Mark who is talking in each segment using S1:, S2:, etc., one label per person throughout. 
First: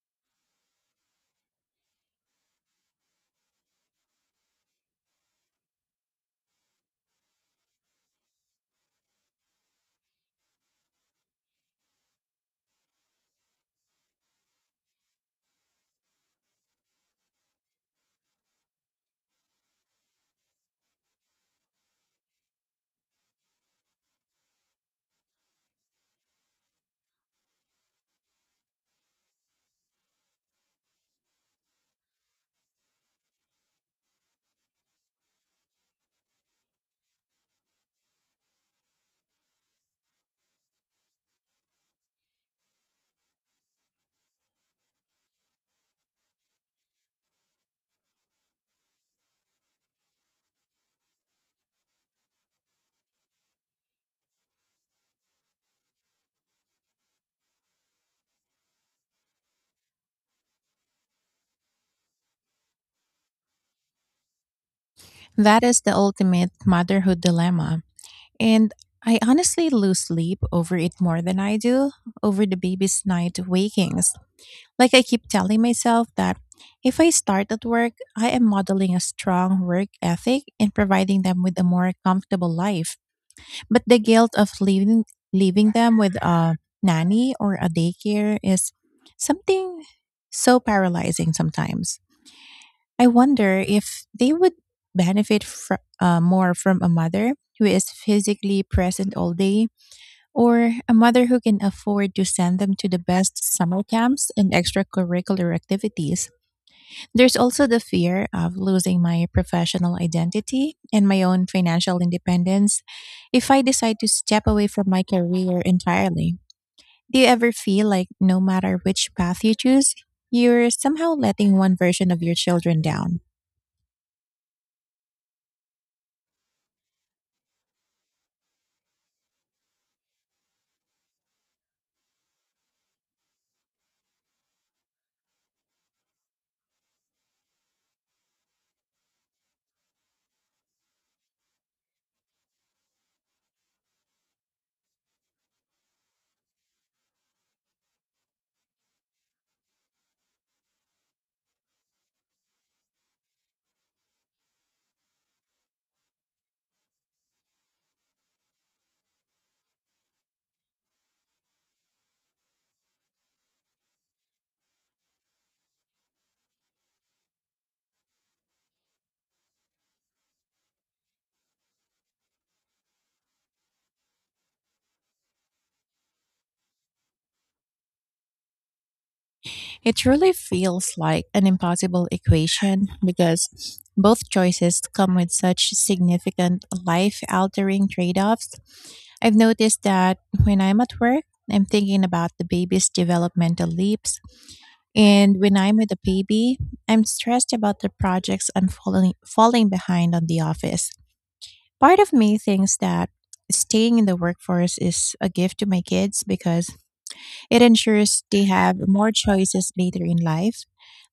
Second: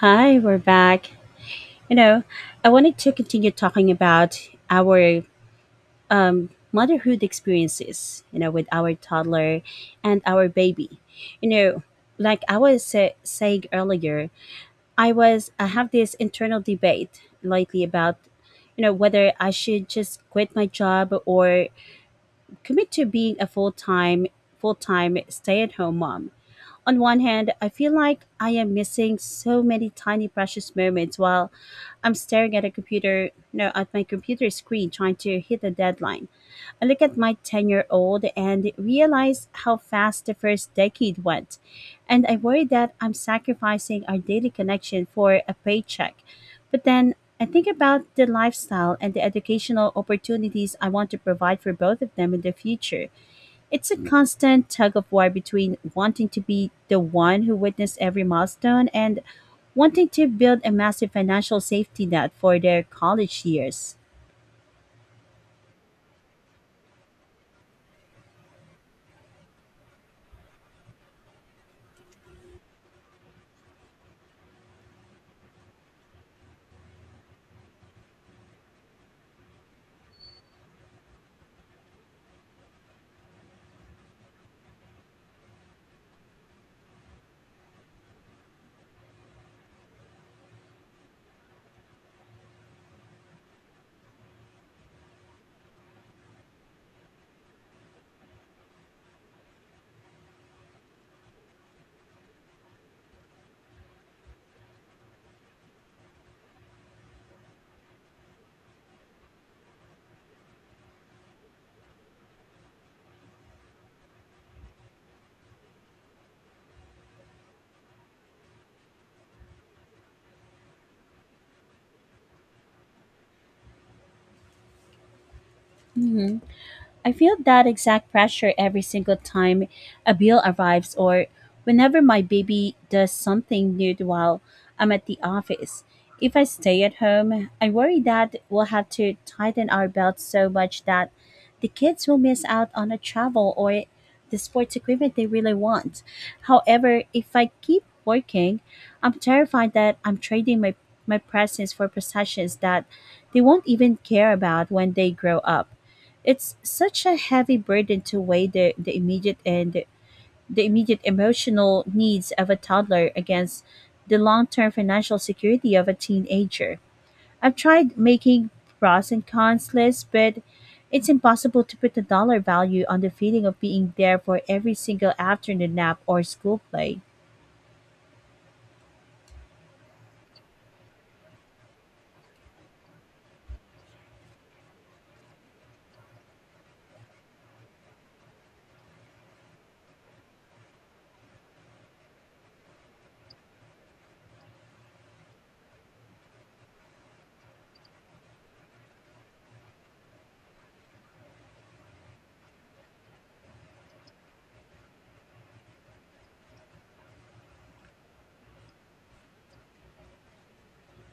S1: Hi, we're back. You know, I wanted to continue talking about our motherhood experiences, you know, with our toddler and our baby. You know, like saying earlier, I have this internal debate lately about, you know, whether I should just quit my job or commit to being a full time stay at home mom. On one hand, I feel like I am missing so many tiny precious moments while I'm staring at a computer, no, at my computer screen trying to hit a deadline. I look at my 10-year-old and realize how fast the first decade went, and I worry that I'm sacrificing our daily connection for a paycheck. But then I think about the lifestyle and the educational opportunities I want to provide for both of them in the future. It's a constant tug of war between wanting to be the one who witnessed every milestone and wanting to build a massive financial safety net for their college years.
S2: That is the ultimate motherhood dilemma. And I honestly lose sleep over it more than I do over the baby's night wakings. Like, I keep telling myself that if I start at work, I am modeling a strong work ethic and providing them with a more comfortable life. But the guilt of leaving them with a nanny or a daycare is something so paralyzing sometimes. I wonder if they would benefit more from a mother who is physically present all day, or a mother who can afford to send them to the best summer camps and extracurricular activities. There's also the fear of losing my professional identity and my own financial independence if I decide to step away from my career entirely. Do you ever feel like no matter which path you choose, you're somehow letting one version of your children down?
S1: I feel that exact pressure every single time a bill arrives or whenever my baby does something nude while I'm at the office. If I stay at home, I worry that we'll have to tighten our belts so much that the kids will miss out on a travel or the sports equipment they really want. However, if I keep working, I'm terrified that I'm trading my presents for possessions that they won't even care about when they grow up. It's such a heavy burden to weigh the immediate and the immediate emotional needs of a toddler against the long-term financial security of a teenager. I've tried making pros and cons lists, but it's impossible to put a dollar value on the feeling of being there for every single afternoon nap or school play.
S2: It truly feels like an impossible equation because both choices come with such significant life altering trade offs. I've noticed that when I'm at work, I'm thinking about the baby's developmental leaps. And when I'm with a baby, I'm stressed about the projects I'm falling behind on the office. Part of me thinks that staying in the workforce is a gift to my kids because it ensures they have more choices later in life,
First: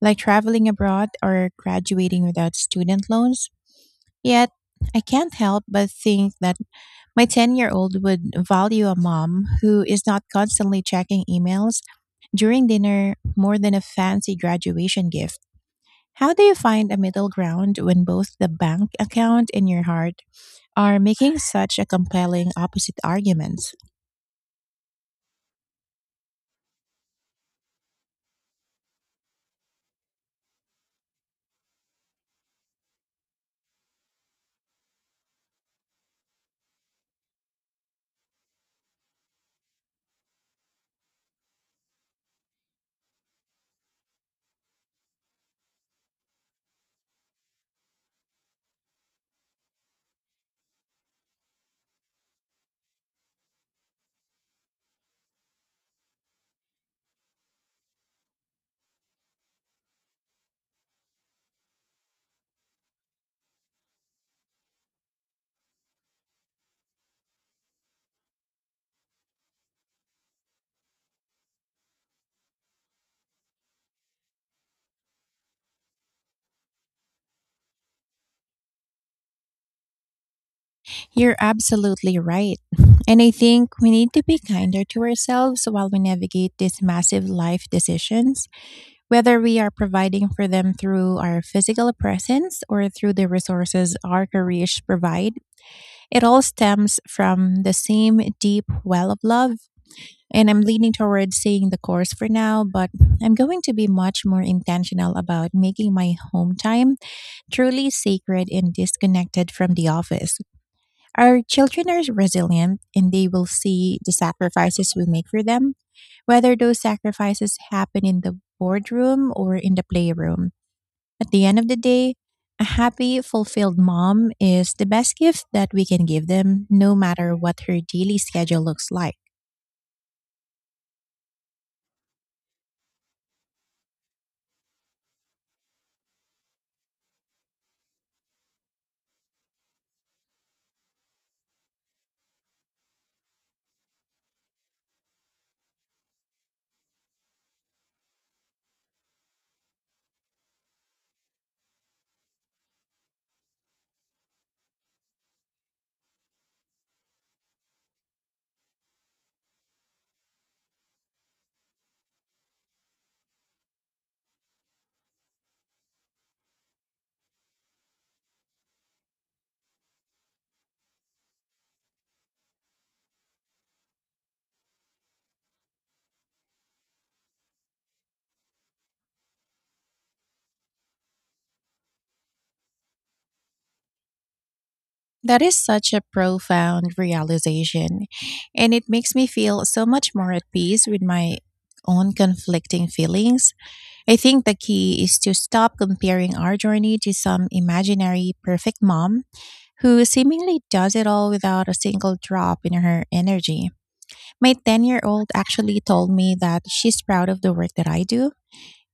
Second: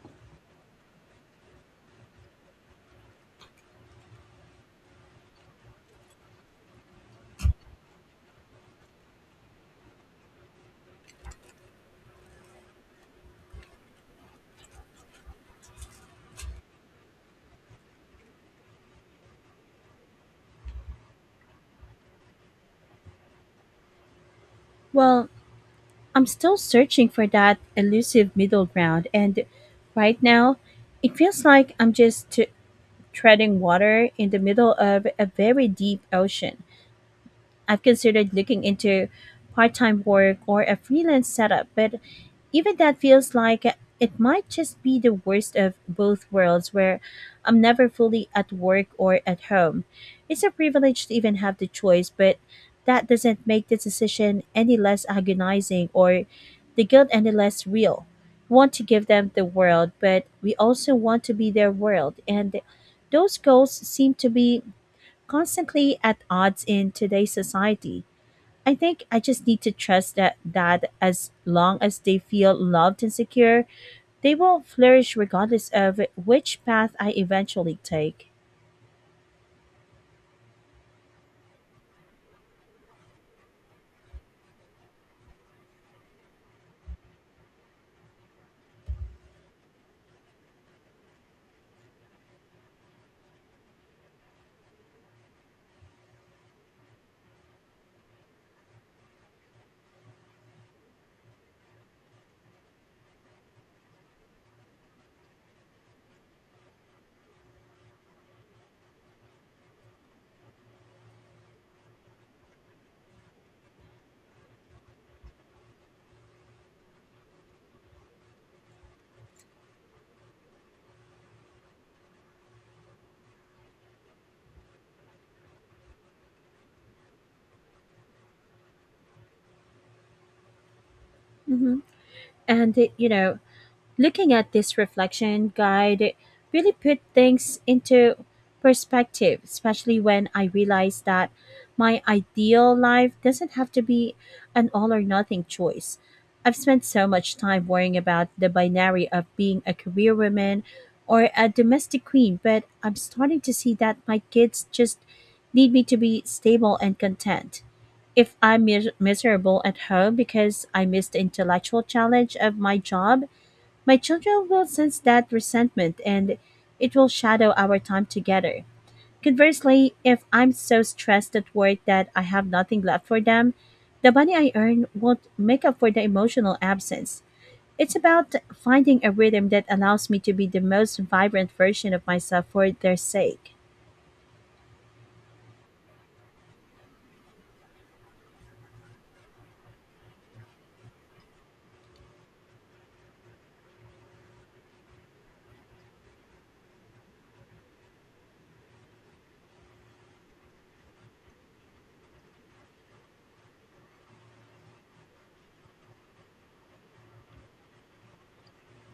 S2: like traveling abroad or graduating without student loans. Yet, I can't help but think that my 10-year-old year old would value a mom who is not constantly checking emails during dinner more than a fancy graduation gift. How do you find a middle ground when both the bank account and your heart are making such a compelling opposite argument?
S1: Well, I'm still searching for that elusive middle ground, and right now, it feels like treading water in the middle of a very deep ocean. I've considered looking into part time work or a freelance setup, but even that feels like it might just be the worst of both worlds where I'm never fully at work or at home. It's a privilege to even have the choice, but that doesn't make the decision any less agonizing or the guilt any less real. We want to give them the world, but we also want to be their world, and those goals seem to be constantly at odds in today's society. I think I just need to trust that as long as they feel loved and secure, they will flourish regardless of which path I eventually take.
S2: You're absolutely right. And I think we need to be kinder to ourselves while we navigate these massive life decisions, whether we are providing for them through our physical presence or through the resources our careers provide. It all stems from the same deep well of love. And I'm leaning towards staying the course for now, but I'm going to be much more intentional about making my home time truly sacred and disconnected from the office. Our children are resilient, and they will see the sacrifices we make for them, whether those sacrifices happen in the boardroom or in the playroom. At the end of the day, a happy, fulfilled mom is the best gift that we can give them, no matter what her daily schedule looks like.
S1: hmm And looking at this reflection guide really put things into perspective, especially when I realized that my ideal life doesn't have to be an all or nothing choice. I've spent so much time worrying about the binary of being a career woman or a domestic queen, but I'm starting to see that my kids just need me to be stable and content. If miserable at home because I miss the intellectual challenge of my job, my children will sense that resentment and it will shadow our time together. Conversely, if I'm so stressed at work that I have nothing left for them, the money I earn won't make up for the emotional absence. It's about finding a rhythm that allows me to be the most vibrant version of myself for their sake.
S2: That is such a profound realization, and it makes me feel so much more at peace with my own conflicting feelings. I think the key is to stop comparing our journey to some imaginary perfect mom who seemingly does it all without a single drop in her energy. My 10-year-old year old actually told me that she's proud of the work that I do,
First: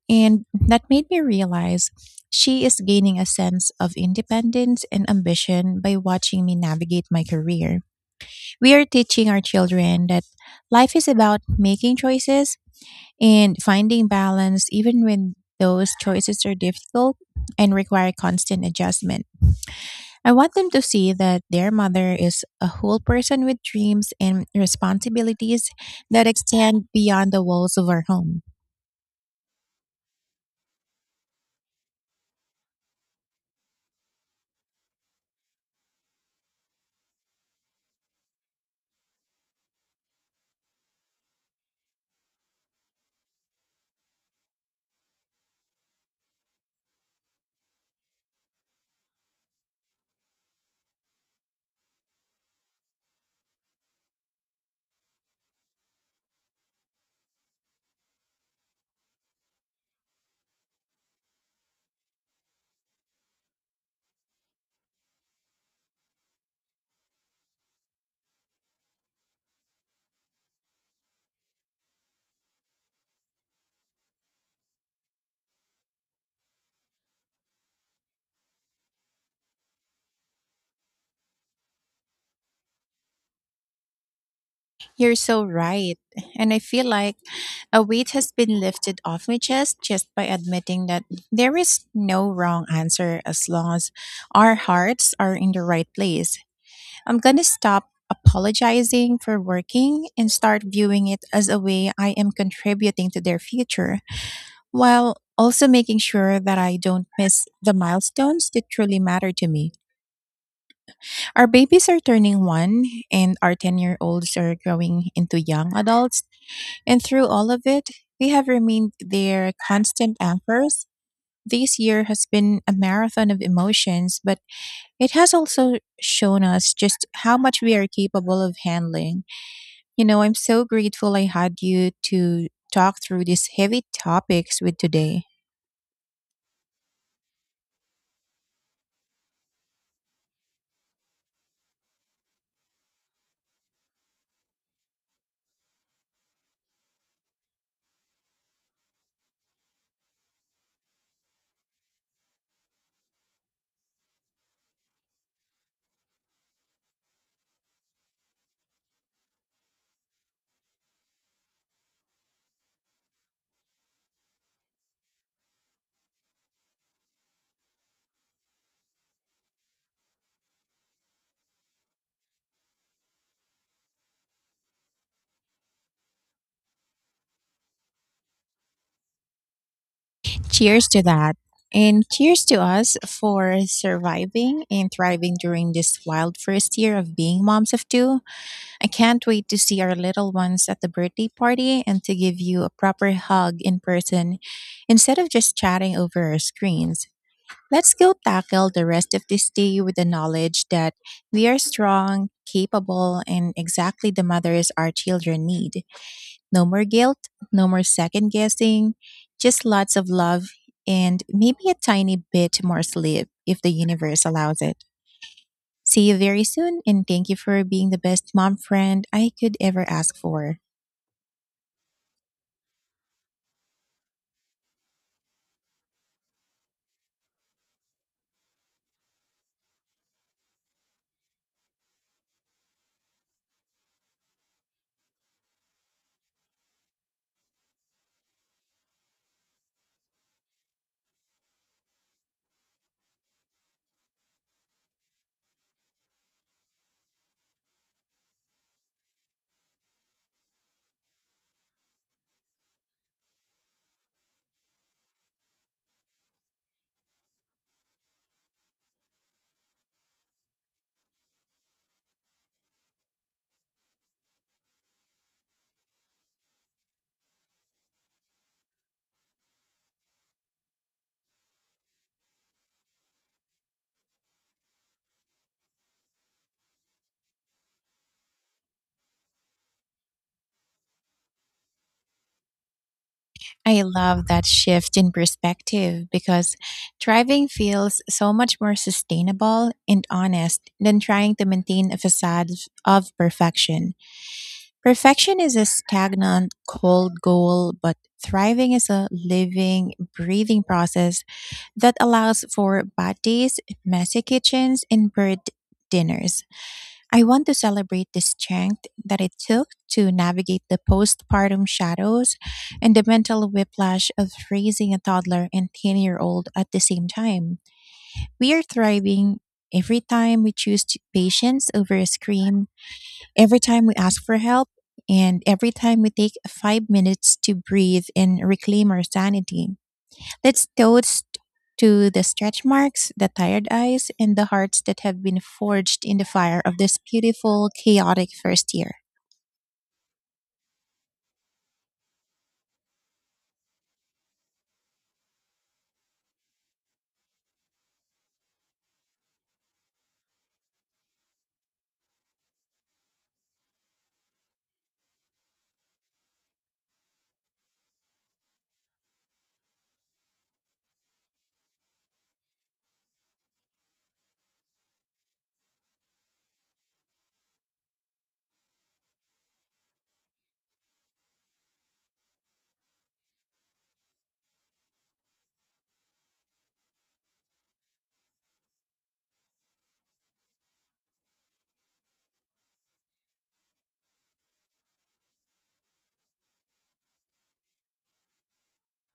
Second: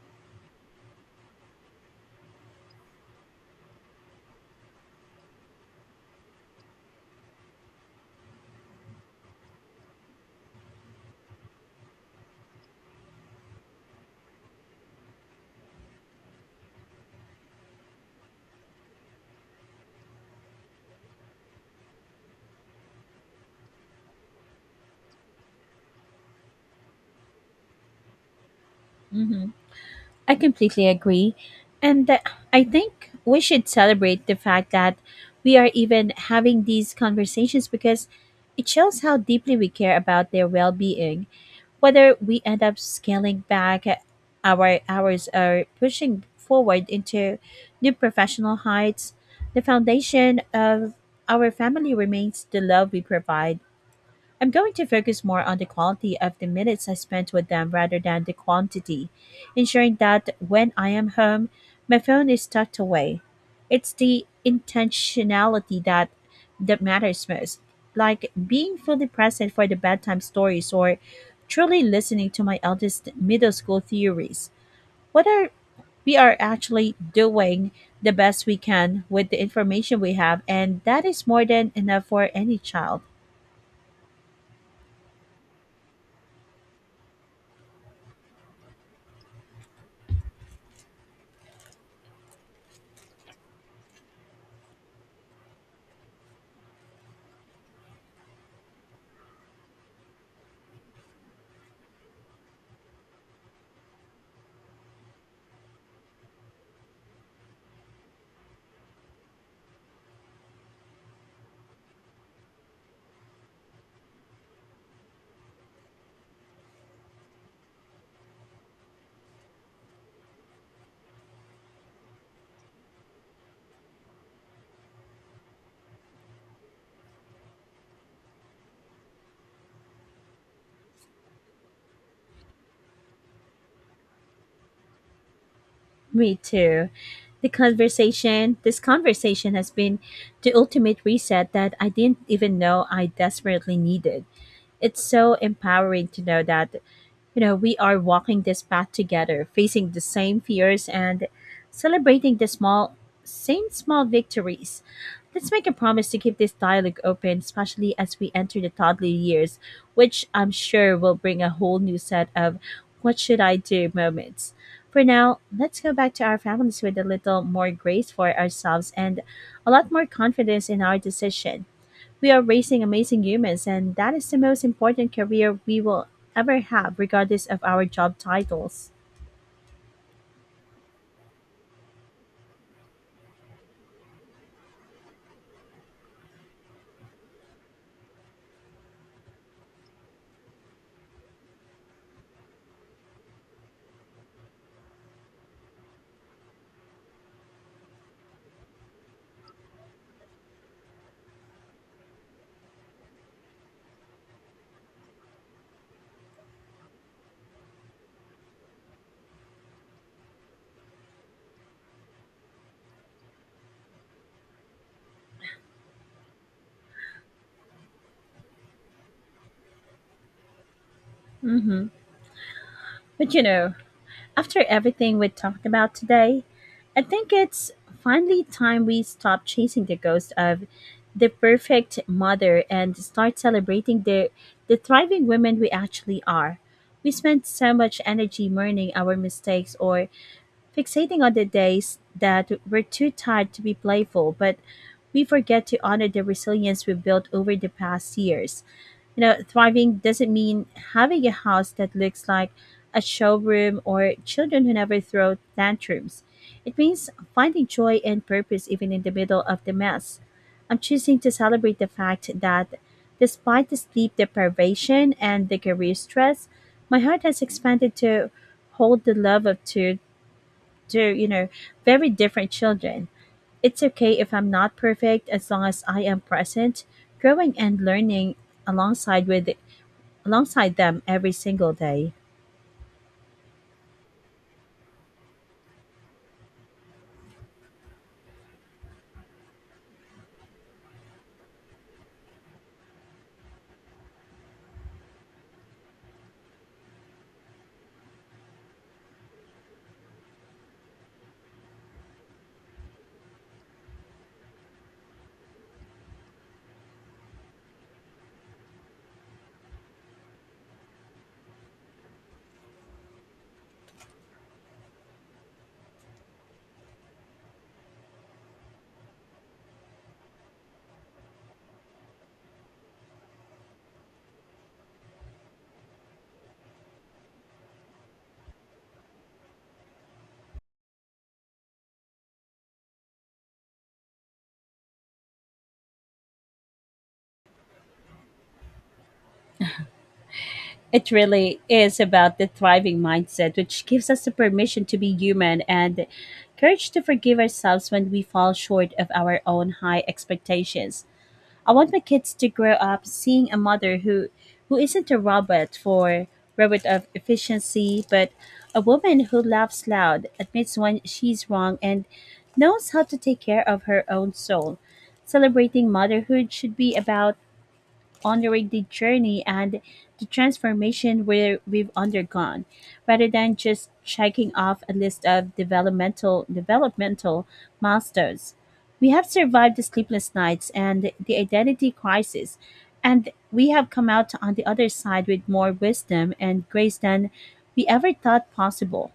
S2: and that made me realize she is gaining a sense of independence and ambition by watching me navigate my career. We are teaching our children that life is about making choices and finding balance, even when those choices are difficult and require constant adjustment. I want them to see that their mother is a whole person with dreams and responsibilities that extend beyond the walls of our home.
S1: Mhm. I completely agree. And th- I think we should celebrate the fact that we are even having these conversations because it shows how deeply we care about their well being. Whether we end up scaling back our hours or pushing forward into new professional heights, the foundation of our family remains the love we provide. I'm going to focus more on the quality of the minutes I spent with them rather than the quantity, ensuring that when I am home, my phone is tucked away. It's the intentionality that matters most, like being fully present for the bedtime stories or truly listening to my eldest middle school theories. What are We are actually doing the best we can with the information we have, and that is more than enough for any child.
S2: You're so right. And I feel like a weight has been lifted off my chest just by admitting that there is no wrong answer as long as our hearts are in the right place. I'm going to stop apologizing for working and start viewing it as a way I am contributing to their future, while also making sure that I don't miss the milestones that truly matter to me. Our babies are turning one, and our 10-year-olds year olds are growing into young adults. And through all of it, they have remained their constant anchors. This year has been a marathon of emotions, but it has also shown us just how much we are capable of handling. You know, I'm so grateful I had you to talk through these heavy topics with today.
S1: Me too. This conversation has been the ultimate reset that I didn't even know I desperately needed. It's so empowering to know that we are walking this path together, facing the same fears and celebrating same small victories. Let's make a promise to keep this dialogue open, especially as we enter the toddler years, which I'm sure will bring a whole new set of what should I do moments. For now, let's go back to our families with a little more grace for ourselves and a lot more confidence in our decisions. We are raising amazing humans, and that is the most important career we will ever have, regardless of our job titles.
S2: Cheers to that. And cheers to us for surviving and thriving during this wild first year of being moms of two. I can't wait to see our little ones at the birthday party and to give you a proper hug in person instead of just chatting over our screens. Let's go tackle the rest of this day with the knowledge that we are strong, capable, and exactly the mothers our children need. No more guilt, no more second guessing, just lots of love and maybe a tiny bit more sleep if the universe allows it. See you very soon, and thank you for being the best mom friend I could ever ask for.
S1: hmm But after everything we talked about today, I think it's finally time we stop chasing the ghost of the perfect mother and start celebrating the thriving women we actually are. We spend so much energy mourning our mistakes or fixating on the days that we're too tired to be playful, but we forget to honor the resilience we've built over the past years. Thriving doesn't mean having a house that looks like a showroom or children who never throw tantrums. It means finding joy and purpose even in the middle of the mess. I'm choosing to celebrate the fact that despite the sleep deprivation and the career stress, my heart has expanded to hold the love of two. to, you know, Very different children. It's okay if I'm not perfect as long as I am present, growing and learning alongside with alongside them every single day.
S2: I love that shift in perspective because thriving feels so much more sustainable and honest than trying to maintain a facade of perfection. Perfection is a stagnant, cold goal, but thriving is a living, breathing process that allows for bad days, messy kitchens, and bird dinners. I want to celebrate the strength that it took to navigate the postpartum shadows and the mental whiplash of raising a toddler and 10-year-old year old at the same time. We are thriving every time we choose to- patience over a scream, every time we ask for help, and every time we take 5 minutes to breathe and reclaim our sanity. Let's toast to the stretch marks, the tired eyes, and the hearts that have been forged in the fire of this beautiful, chaotic first year.
S1: It really is about the thriving mindset, which gives us the permission to be human and courage to forgive ourselves when we fall short of our own high expectations. I want my kids to grow up seeing a mother who isn't a robot of efficiency, but a woman who laughs loud, admits when she's wrong, and knows how to take care of her own soul. Celebrating motherhood should be about honoring the journey and the transformation we've undergone, rather than just checking off a list of developmental milestones. We have survived the sleepless nights and the identity crisis, and we have come out on the other side with more wisdom and grace than we ever thought possible.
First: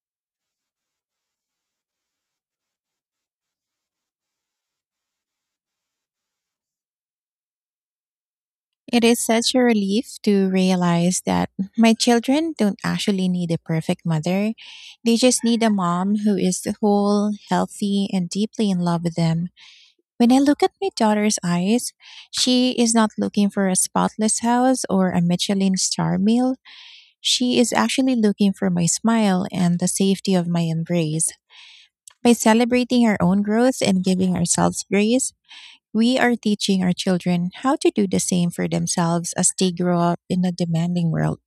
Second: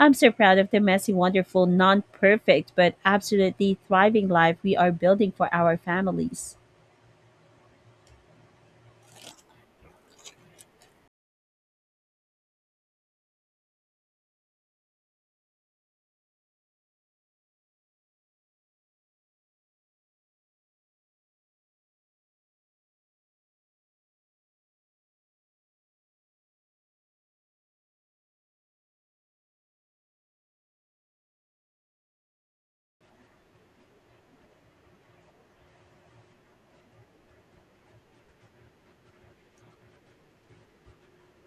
S1: I'm so proud of the messy, wonderful, non perfect, but absolutely thriving life we are building for our families.
S2: It is such a relief to realize that my children don't actually need a perfect mother. They just need a mom who is whole, healthy, and deeply in love with them. When I look at my daughter's eyes, she is not looking for a spotless house or a Michelin star meal. She is actually looking for my smile and the safety of my embrace. By celebrating our own growth and giving ourselves grace, we are teaching our children how to do the same for themselves as they grow up in a demanding world.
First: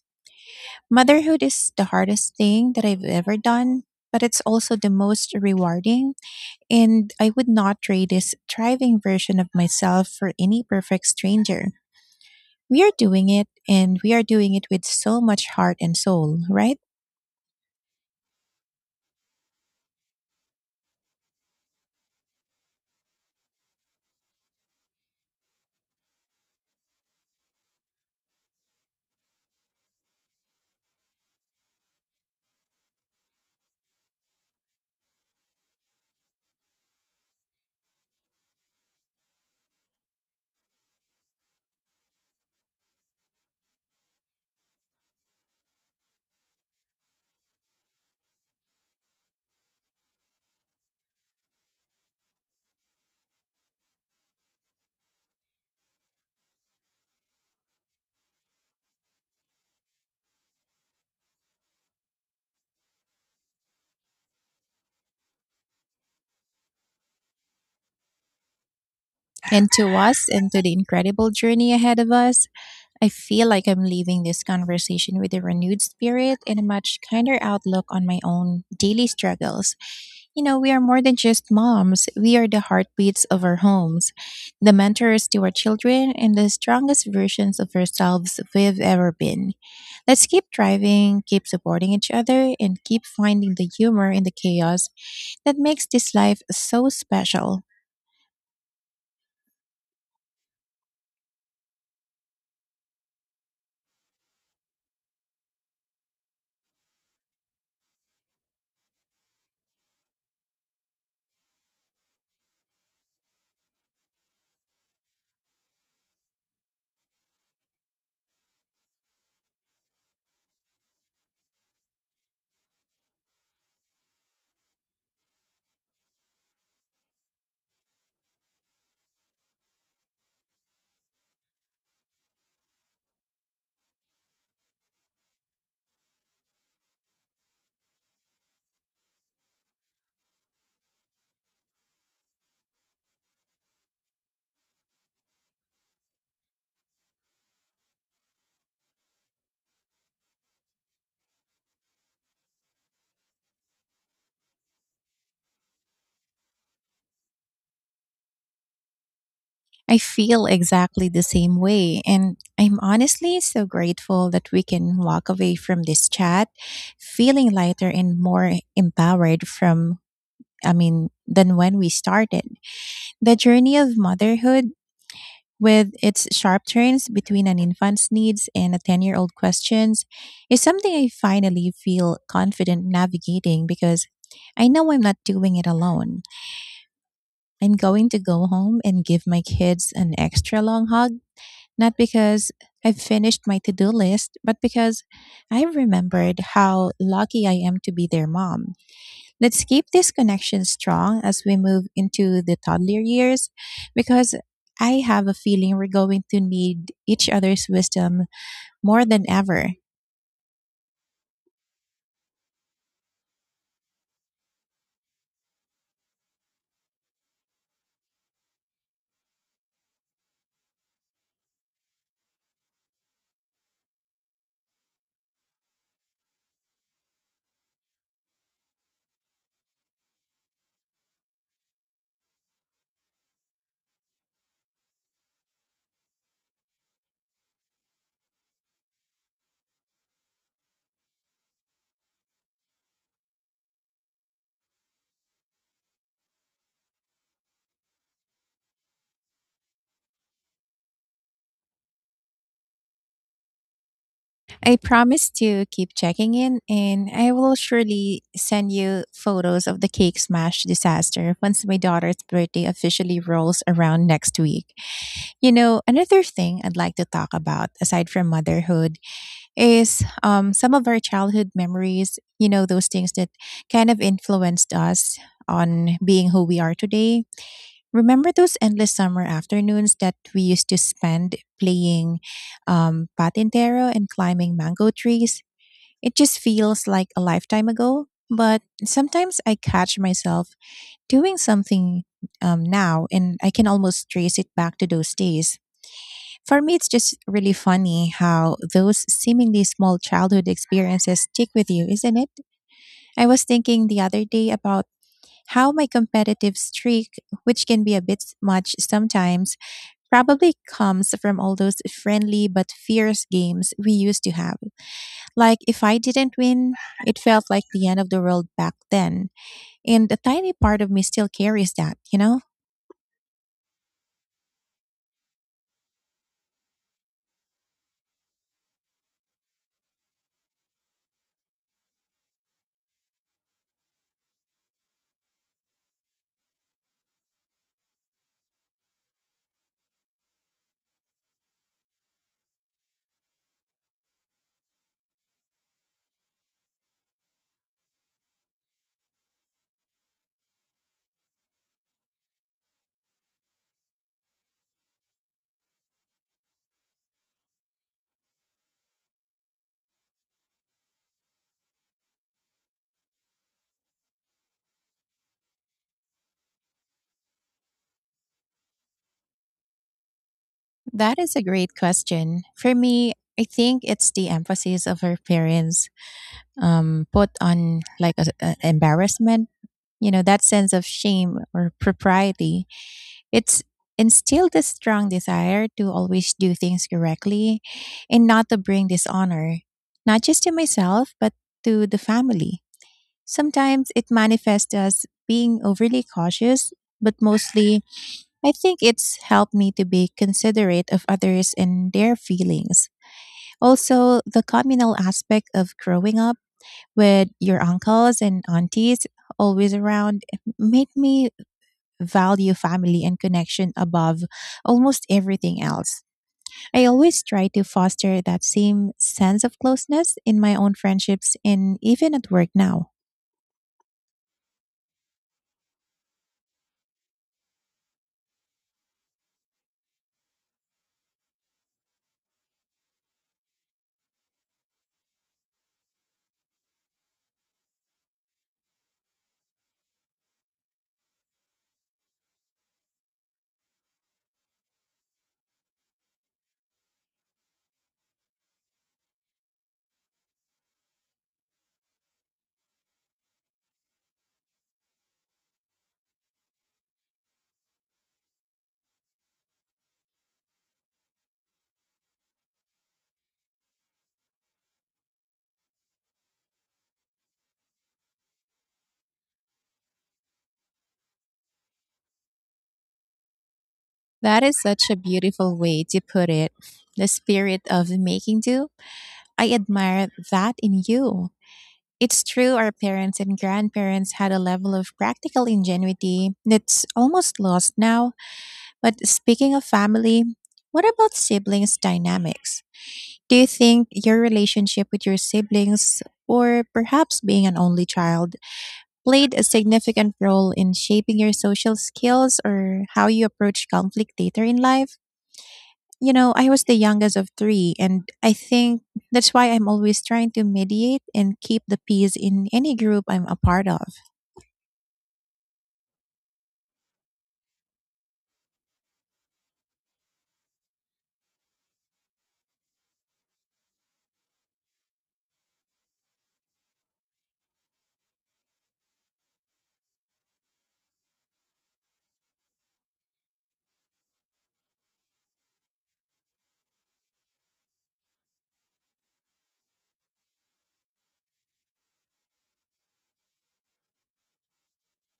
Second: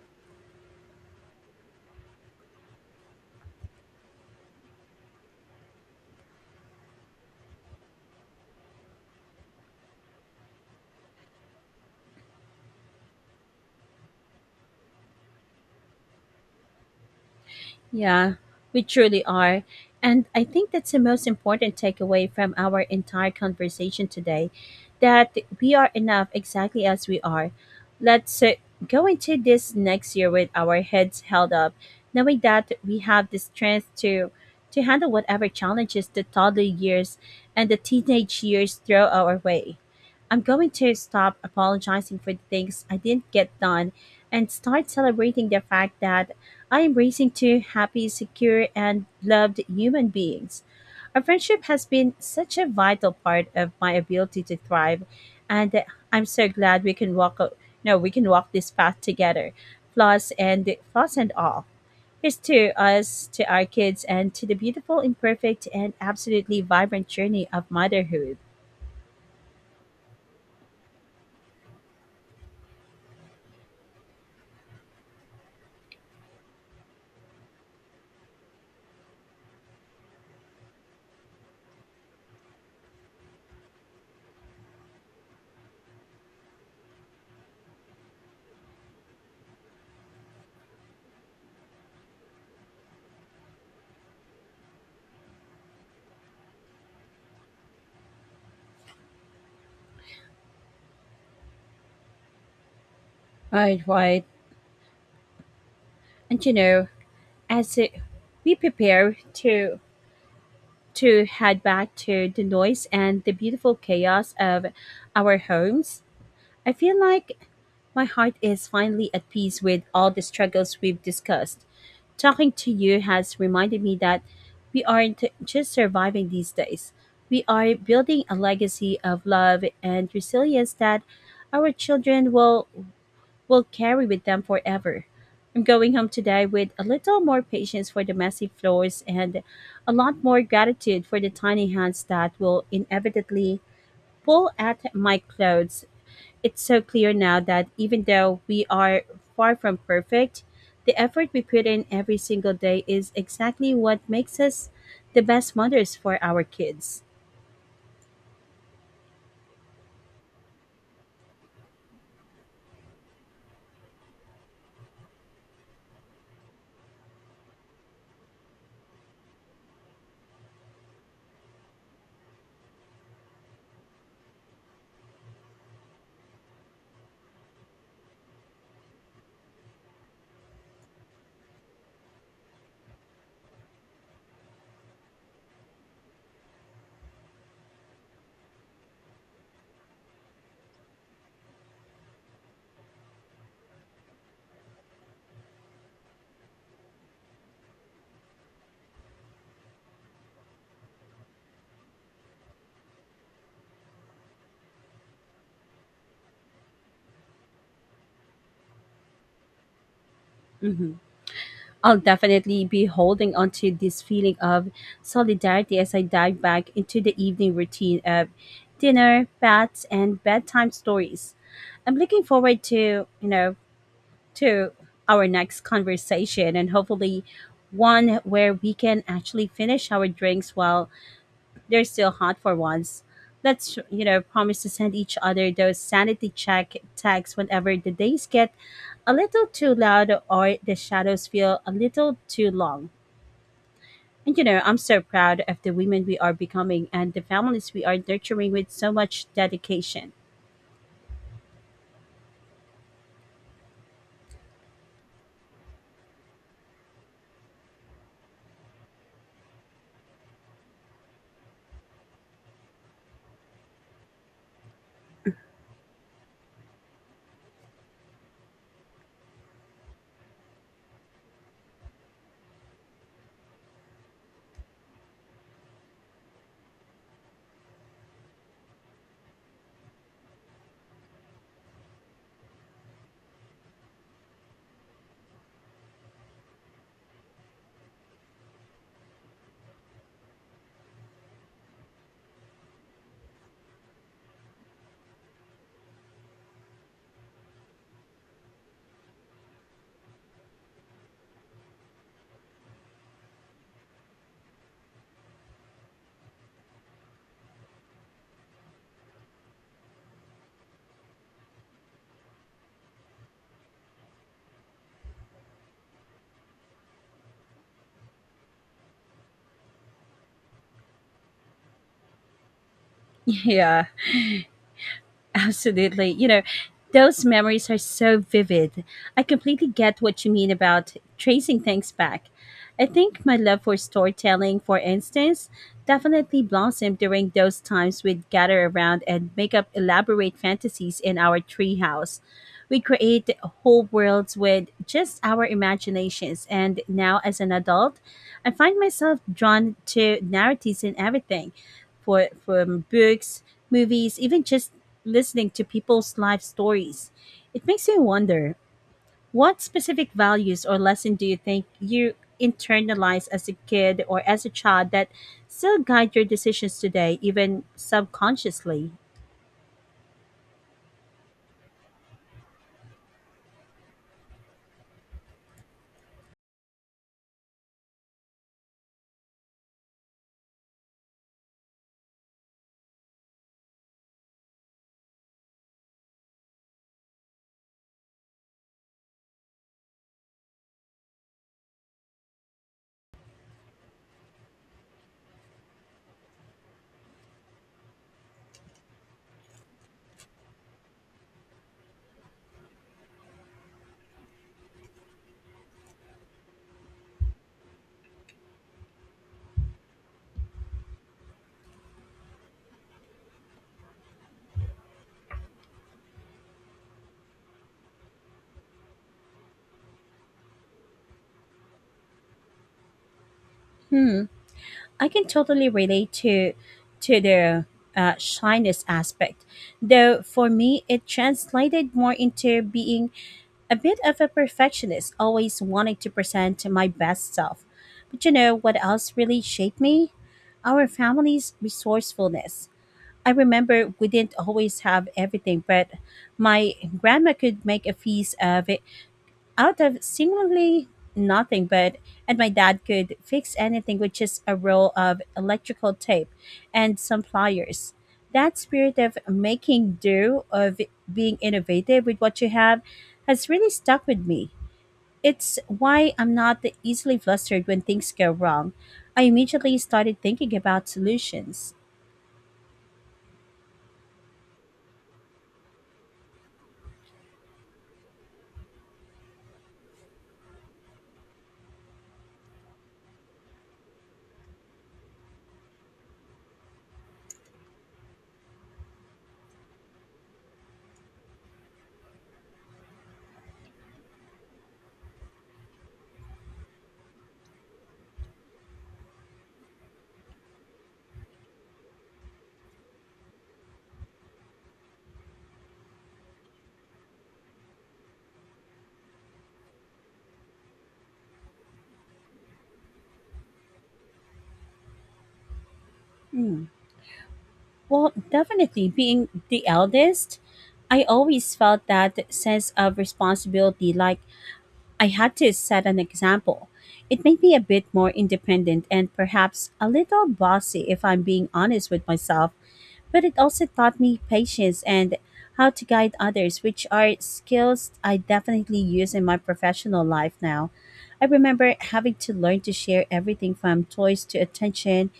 S2: Motherhood is the hardest thing that I've ever done, but it's also the most rewarding, and I would not trade this thriving version of myself for any perfect stranger. We are doing it, and we are doing it with so much heart and soul, right?
S1: Yeah, we truly are. And I think that's the most important takeaway from our entire conversation today, that we are enough exactly as we are. Let's go into this next year with our heads held up, knowing that we have the strength to handle whatever challenges the toddler years and the teenage years throw our way. I'm going to stop apologizing for the things I didn't get done and start celebrating the fact that I am raising two happy, secure, and loved human beings. Our friendship has been such a vital part of my ability to thrive, and I'm so glad we can walk o- no, we can walk this path together, flaws and all. Here's to us, to our kids, and to the beautiful, imperfect, and absolutely vibrant journey of motherhood.
S2: And to us, and to the incredible journey ahead of us. I feel like I'm leaving this conversation with a renewed spirit and a much kinder outlook on my own daily struggles. You know, we are more than just moms. We are the heartbeats of our homes, the mentors to our children, and the strongest versions of ourselves we've ever been. Let's keep driving, keep supporting each other, and keep finding the humor in the chaos that makes this life so special.
S1: Right, right. And as we prepare to to head back to the noise and the beautiful chaos of our homes, I feel like my heart is finally at peace with all the struggles we've discussed. Talking to you has reminded me that we aren't just surviving these days. We are building a legacy of love and resilience that our children will carry with them forever. I'm going home today with a little more patience for the messy floors and a lot more gratitude for the tiny hands that will inevitably pull at my clothes. It's so clear now that even though we are far from perfect, the effort we put in every single day is exactly what makes us the best mothers for our kids.
S2: I feel exactly the same way. And I'm honestly so grateful that we can walk away from this chat feeling lighter and more empowered from, I mean, than when we started. The journey of motherhood, with its sharp turns between an infant's needs and a 10-year-old year old questions, is something I finally feel confident navigating because I know I'm not doing it alone. I'm going to go home and give my kids an extra long hug, not because I've finished my to do list, but because I remembered how lucky I am to be their mom. Let's keep this connection strong as we move into the toddler years, because I have a feeling we're going to need each other's wisdom more than ever.
S1: Mhm. I'll definitely be holding on to this feeling of solidarity as I dive back into the evening routine of dinner, baths, and bedtime stories. I'm looking forward to, to our next conversation and hopefully one where we can actually finish our drinks while they're still hot for once. Let's, promise to send each other those sanity check texts whenever the days get a little too loud or the shadows feel a little too long. And I'm so proud of the women we are becoming and the families we are nurturing with so much dedication.
S2: I promise to keep checking in, and I will surely send you photos of the cake smash disaster once my daughter's birthday officially rolls around next week. You know, another thing I'd like to talk about aside from motherhood is, some of our childhood memories, you know, those things that kind of influenced us on being who we are today. Remember those endless summer afternoons that we used to spend playing, patintero and climbing mango trees? It just feels like a lifetime ago. But sometimes I catch myself doing something, now, and I can almost trace it back to those days. For me, it's just really funny how those seemingly small childhood experiences stick with you, isn't it? I was thinking the other day about how my competitive streak, which can be a bit much sometimes, probably comes from all those friendly but fierce games we used to have. Like, if I didn't win, it felt like the end of the world back then. And a tiny part of me still carries that, you know?
S1: Yeah. Absolutely. You know, those memories are so vivid. I completely get what you mean about tracing things back. I think my love for storytelling, for instance, definitely blossomed during those times we'd gather around and make up elaborate fantasies in our treehouse. We create whole worlds with just our imaginations, and now as an adult, I find myself drawn to narratives in everything for from books, movies, even just listening to people's life stories. It makes me wonder, what specific values or lesson do you think you internalized as a kid or as a child that still guide your decisions today, even subconsciously?
S2: That is a great question. For me, I think it's the emphasis of her parents put on like a embarrassment. You know, that sense of shame or propriety. It's instilled a strong desire to always do things correctly, and not to bring dishonor, not just to myself but to the family. Sometimes it manifests as being overly cautious, but mostly I think it's helped me to be considerate of others and their feelings. Also, the communal aspect of growing up with your uncles and aunties always around made me value family and connection above almost everything else. I always try to foster that same sense of closeness in my own friendships and even at work now.
S1: Hmm. I can totally relate to the shyness aspect, though for me it translated more into being a bit of a perfectionist, always wanting to present my best self. But you know what else really shaped me? Our family's resourcefulness. I remember we didn't always have everything, but my grandma could make a feast of out of seemingly nothing but and my dad could fix anything with just a roll of electrical tape and some pliers. That spirit of making do, of being innovative with what you have, has really stuck with me. It's why I'm not easily flustered when things go wrong. I immediately started thinking about solutions.
S2: That is such a beautiful way to put it. The spirit of making do. I admire that in you. It's true, our parents and grandparents had a level of practical ingenuity that's almost lost now. But speaking of family, what about siblings dynamics? Do you think your relationship with your siblings, or perhaps being an only child, played a significant role in shaping your social skills or how you approach conflict later in life? You know, I was the youngest of three, and I think that's why I'm always trying to mediate and keep the peace in any group I'm a part of.
S1: Hmm. Well, definitely being the eldest, I always felt that sense of responsibility, like I had to set an example. It made me a bit more independent and perhaps a little bossy if I'm being honest with myself, but it also taught me patience and how to guide others, which are skills I definitely use in my professional life now. I remember having to learn to share everything from toys to attention,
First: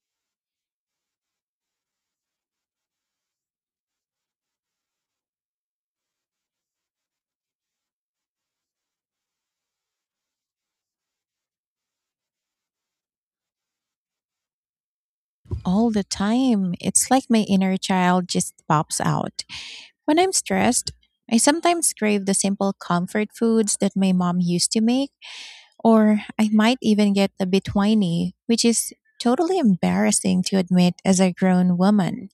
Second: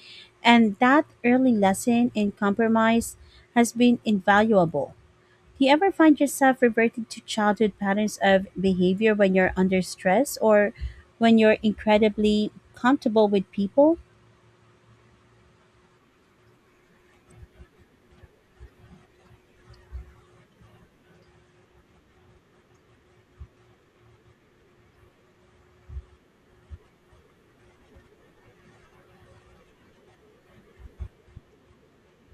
S1: and that early lesson in compromise has been invaluable. Do you ever find yourself reverting to childhood patterns of behavior when you're under stress or when you're incredibly comfortable with people?
S2: All the time. It's like my inner child just pops out. When I'm stressed, I sometimes crave the simple comfort foods that my mom used to make, or I might even get a bit whiny, which is totally embarrassing to admit as a grown woman.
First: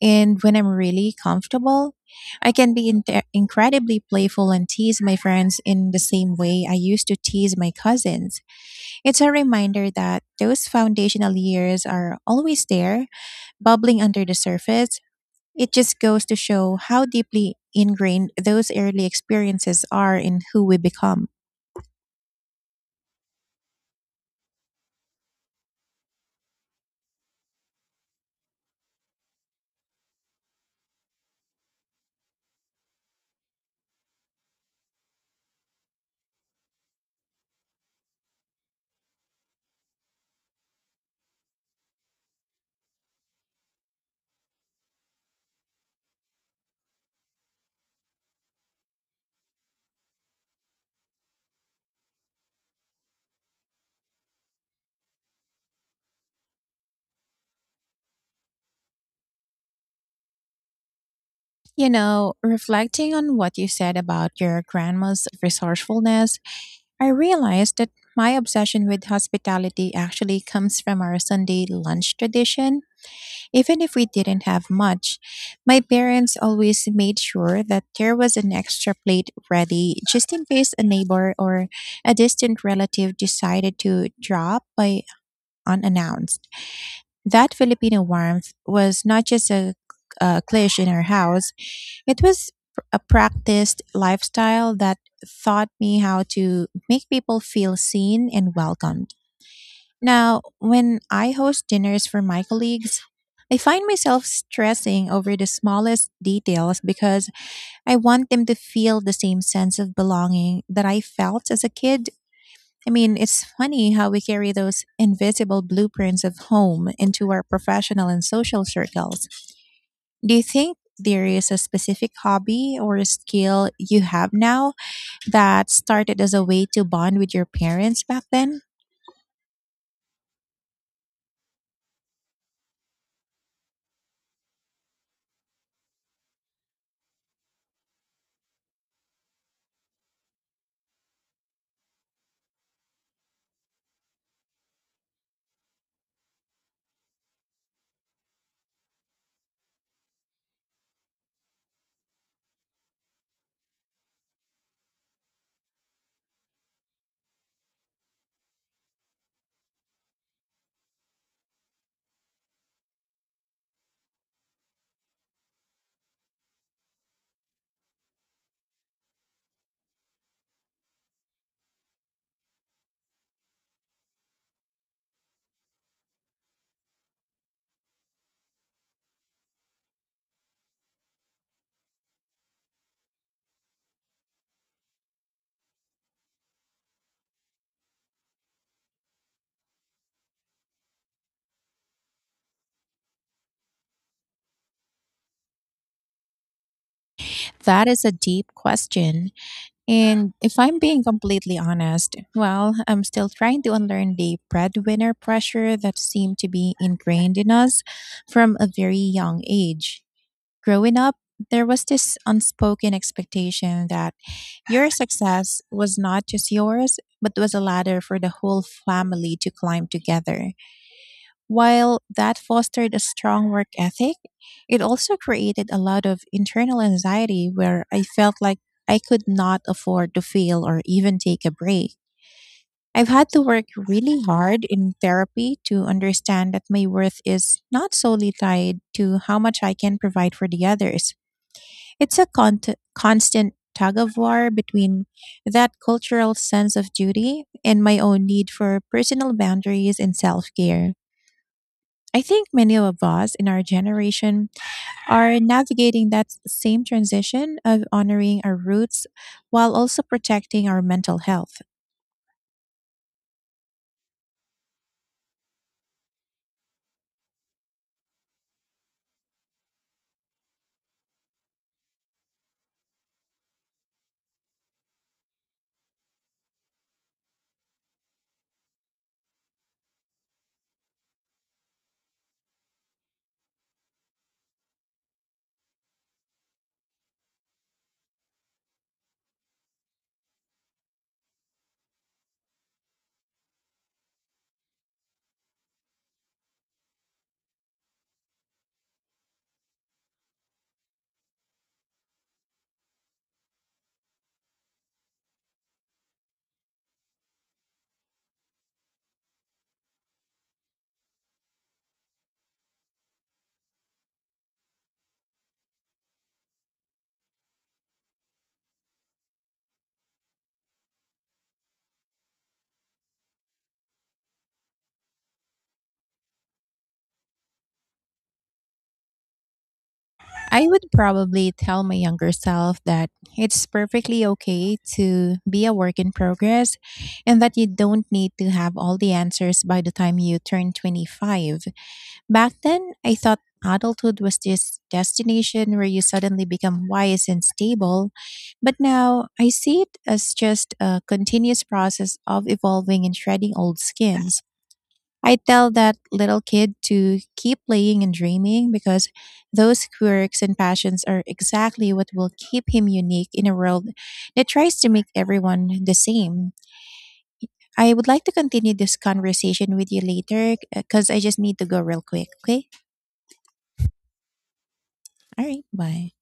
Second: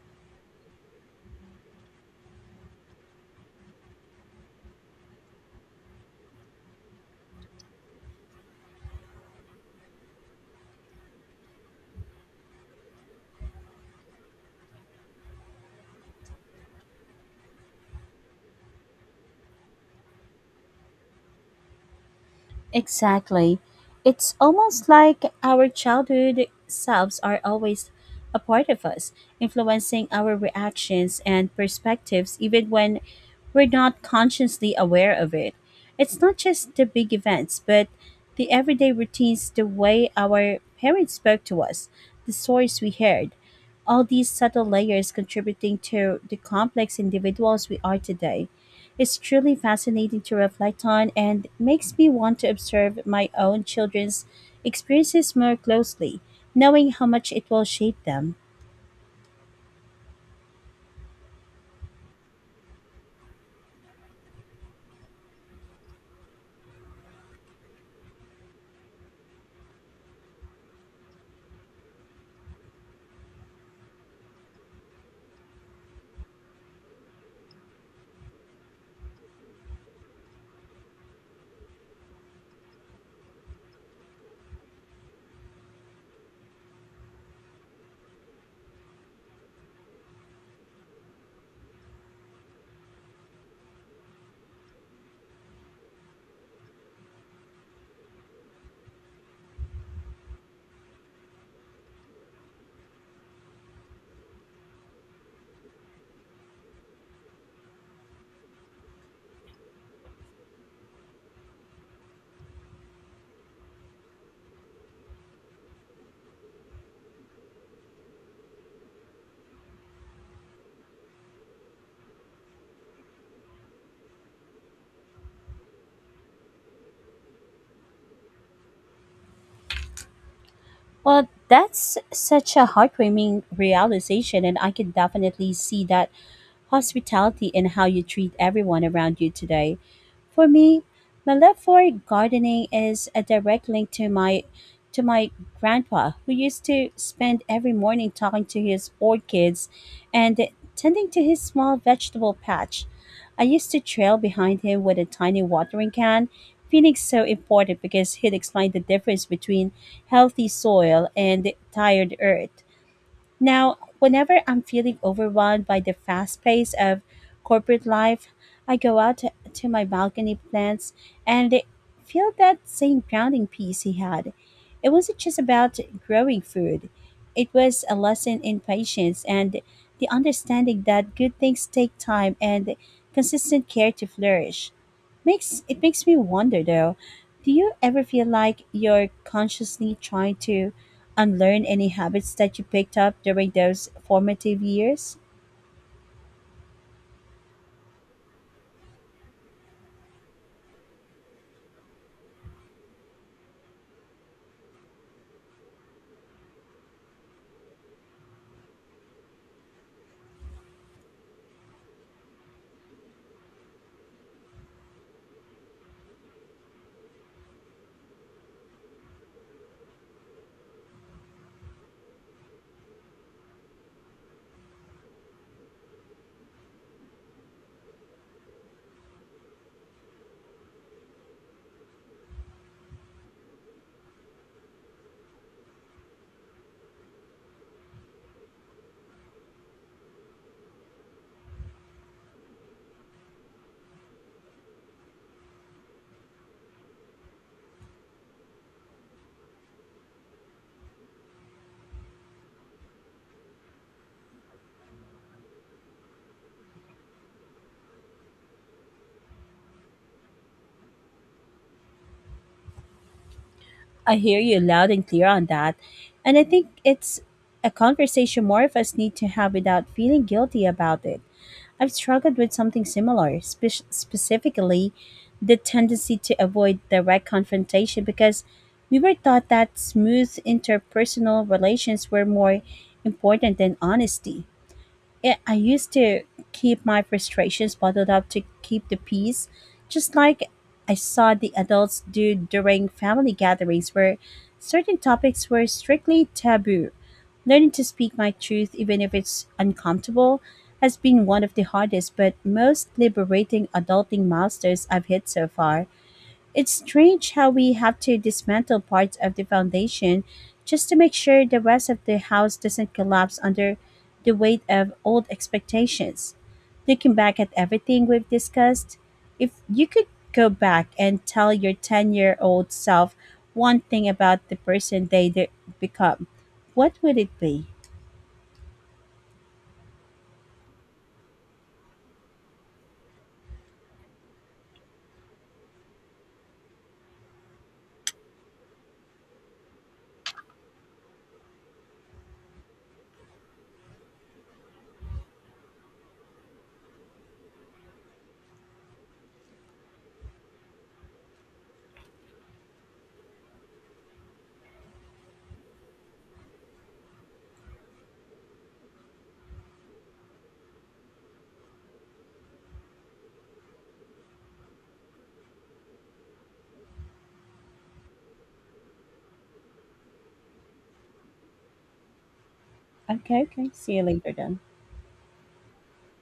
S2: And when I'm really comfortable, I can be incredibly playful and tease my friends in the same way I used to tease my cousins. It's a reminder that those foundational years are always there, bubbling under the surface. It just goes to show how deeply ingrained those early experiences are in who we become.
S1: Exactly. It's almost like our childhood selves are always a part of us, influencing our reactions and perspectives even when we're not consciously aware of it. It's not just the big events, but the everyday routines, the way our parents spoke to us, the stories we heard, all these subtle layers contributing to the complex individuals we are today. It's truly fascinating to reflect on and makes me want to observe my own children's experiences more closely, knowing how much it will shape them.
S2: You know, reflecting on what you said about your grandma's resourcefulness, I realized that my obsession with hospitality actually comes from our Sunday lunch tradition. Even if we didn't have much, my parents always made sure that there was an extra plate ready just in case a neighbor or a distant relative decided to drop by unannounced. That Filipino warmth was not just a cliche in our house, it was a practiced lifestyle that taught me how to make people feel seen and welcomed. Now, when I host dinners for my colleagues, I find myself stressing over the smallest details because I want them to feel the same sense of belonging that I felt as a kid. I mean, it's funny how we carry those invisible blueprints of home into our professional and social circles. Do you think there is a specific hobby or a skill you have now that started as a way to bond with your parents back then?
S1: Well, that's such a heartwarming realization, and I can definitely see that hospitality, and how you treat everyone around you today. For me, my love for gardening is a direct link to my grandpa, who used to spend every morning talking to his orchids and tending to his small vegetable patch. I used to trail behind him with a tiny watering can, feeling so important because he'd explain the difference between healthy soil and tired earth. Now, whenever I'm feeling overwhelmed by the fast pace of corporate life, I go out to my balcony plants and feel that same grounding peace he had. It wasn't just about growing food, it was a lesson in patience and the understanding that good things take time and consistent care to flourish. Makes it makes me wonder though, do you ever feel like you're consciously trying to unlearn any habits that you picked up during those formative years?
S2: That is a deep question. And if I'm being completely honest, well, I'm still trying to unlearn the breadwinner pressure that seemed to be ingrained in us from a very young age. Growing up, there was this unspoken expectation that your success was not just yours, but was a ladder for the whole family to climb together. While that fostered a strong work ethic, it also created a lot of internal anxiety where I felt like I could not afford to fail or even take a break. I've had to work really hard in therapy to understand that my worth is not solely tied to how much I can provide for the others. It's a constant tug of war between that cultural sense of duty and my own need for personal boundaries and self care. I think many of us in our generation are navigating that same transition of honoring our roots while also protecting our mental health.
S1: I hear you loud and clear on that. And I think it's a conversation more of us need to have without feeling guilty about it. I've struggled with something similar, specifically the tendency to avoid direct confrontation because we were taught that smooth interpersonal relations were more important than honesty. Yeah, I used to keep my frustrations bottled up to keep the peace, just like I saw the adults do during family gatherings where certain topics were strictly taboo. Learning to speak my truth, even if it's uncomfortable, has been one of the hardest but most liberating adulting milestones I've hit so far. It's strange how we have to dismantle parts of the foundation just to make sure the rest of the house doesn't collapse under the weight of old expectations. Looking back at everything we've discussed, if you could go back and tell your 10-year-old year old self one thing about the person become, what would it be?
S2: I would probably tell my younger self that it's perfectly okay to be a work in progress, and that you don't need to have all the answers by the time you turn 25. Back then, I thought adulthood was this destination where you suddenly become wise and stable, but now I see it as just a continuous process of evolving and shredding old skins. I tell that little kid to keep playing and dreaming, because those quirks and passions are exactly what will keep him unique in a world that tries to make everyone the same. I would like to continue this conversation with you later, because I just need to go real quick. Okay.
S1: Okay, okay. See you later then.
S2: All right. Bye.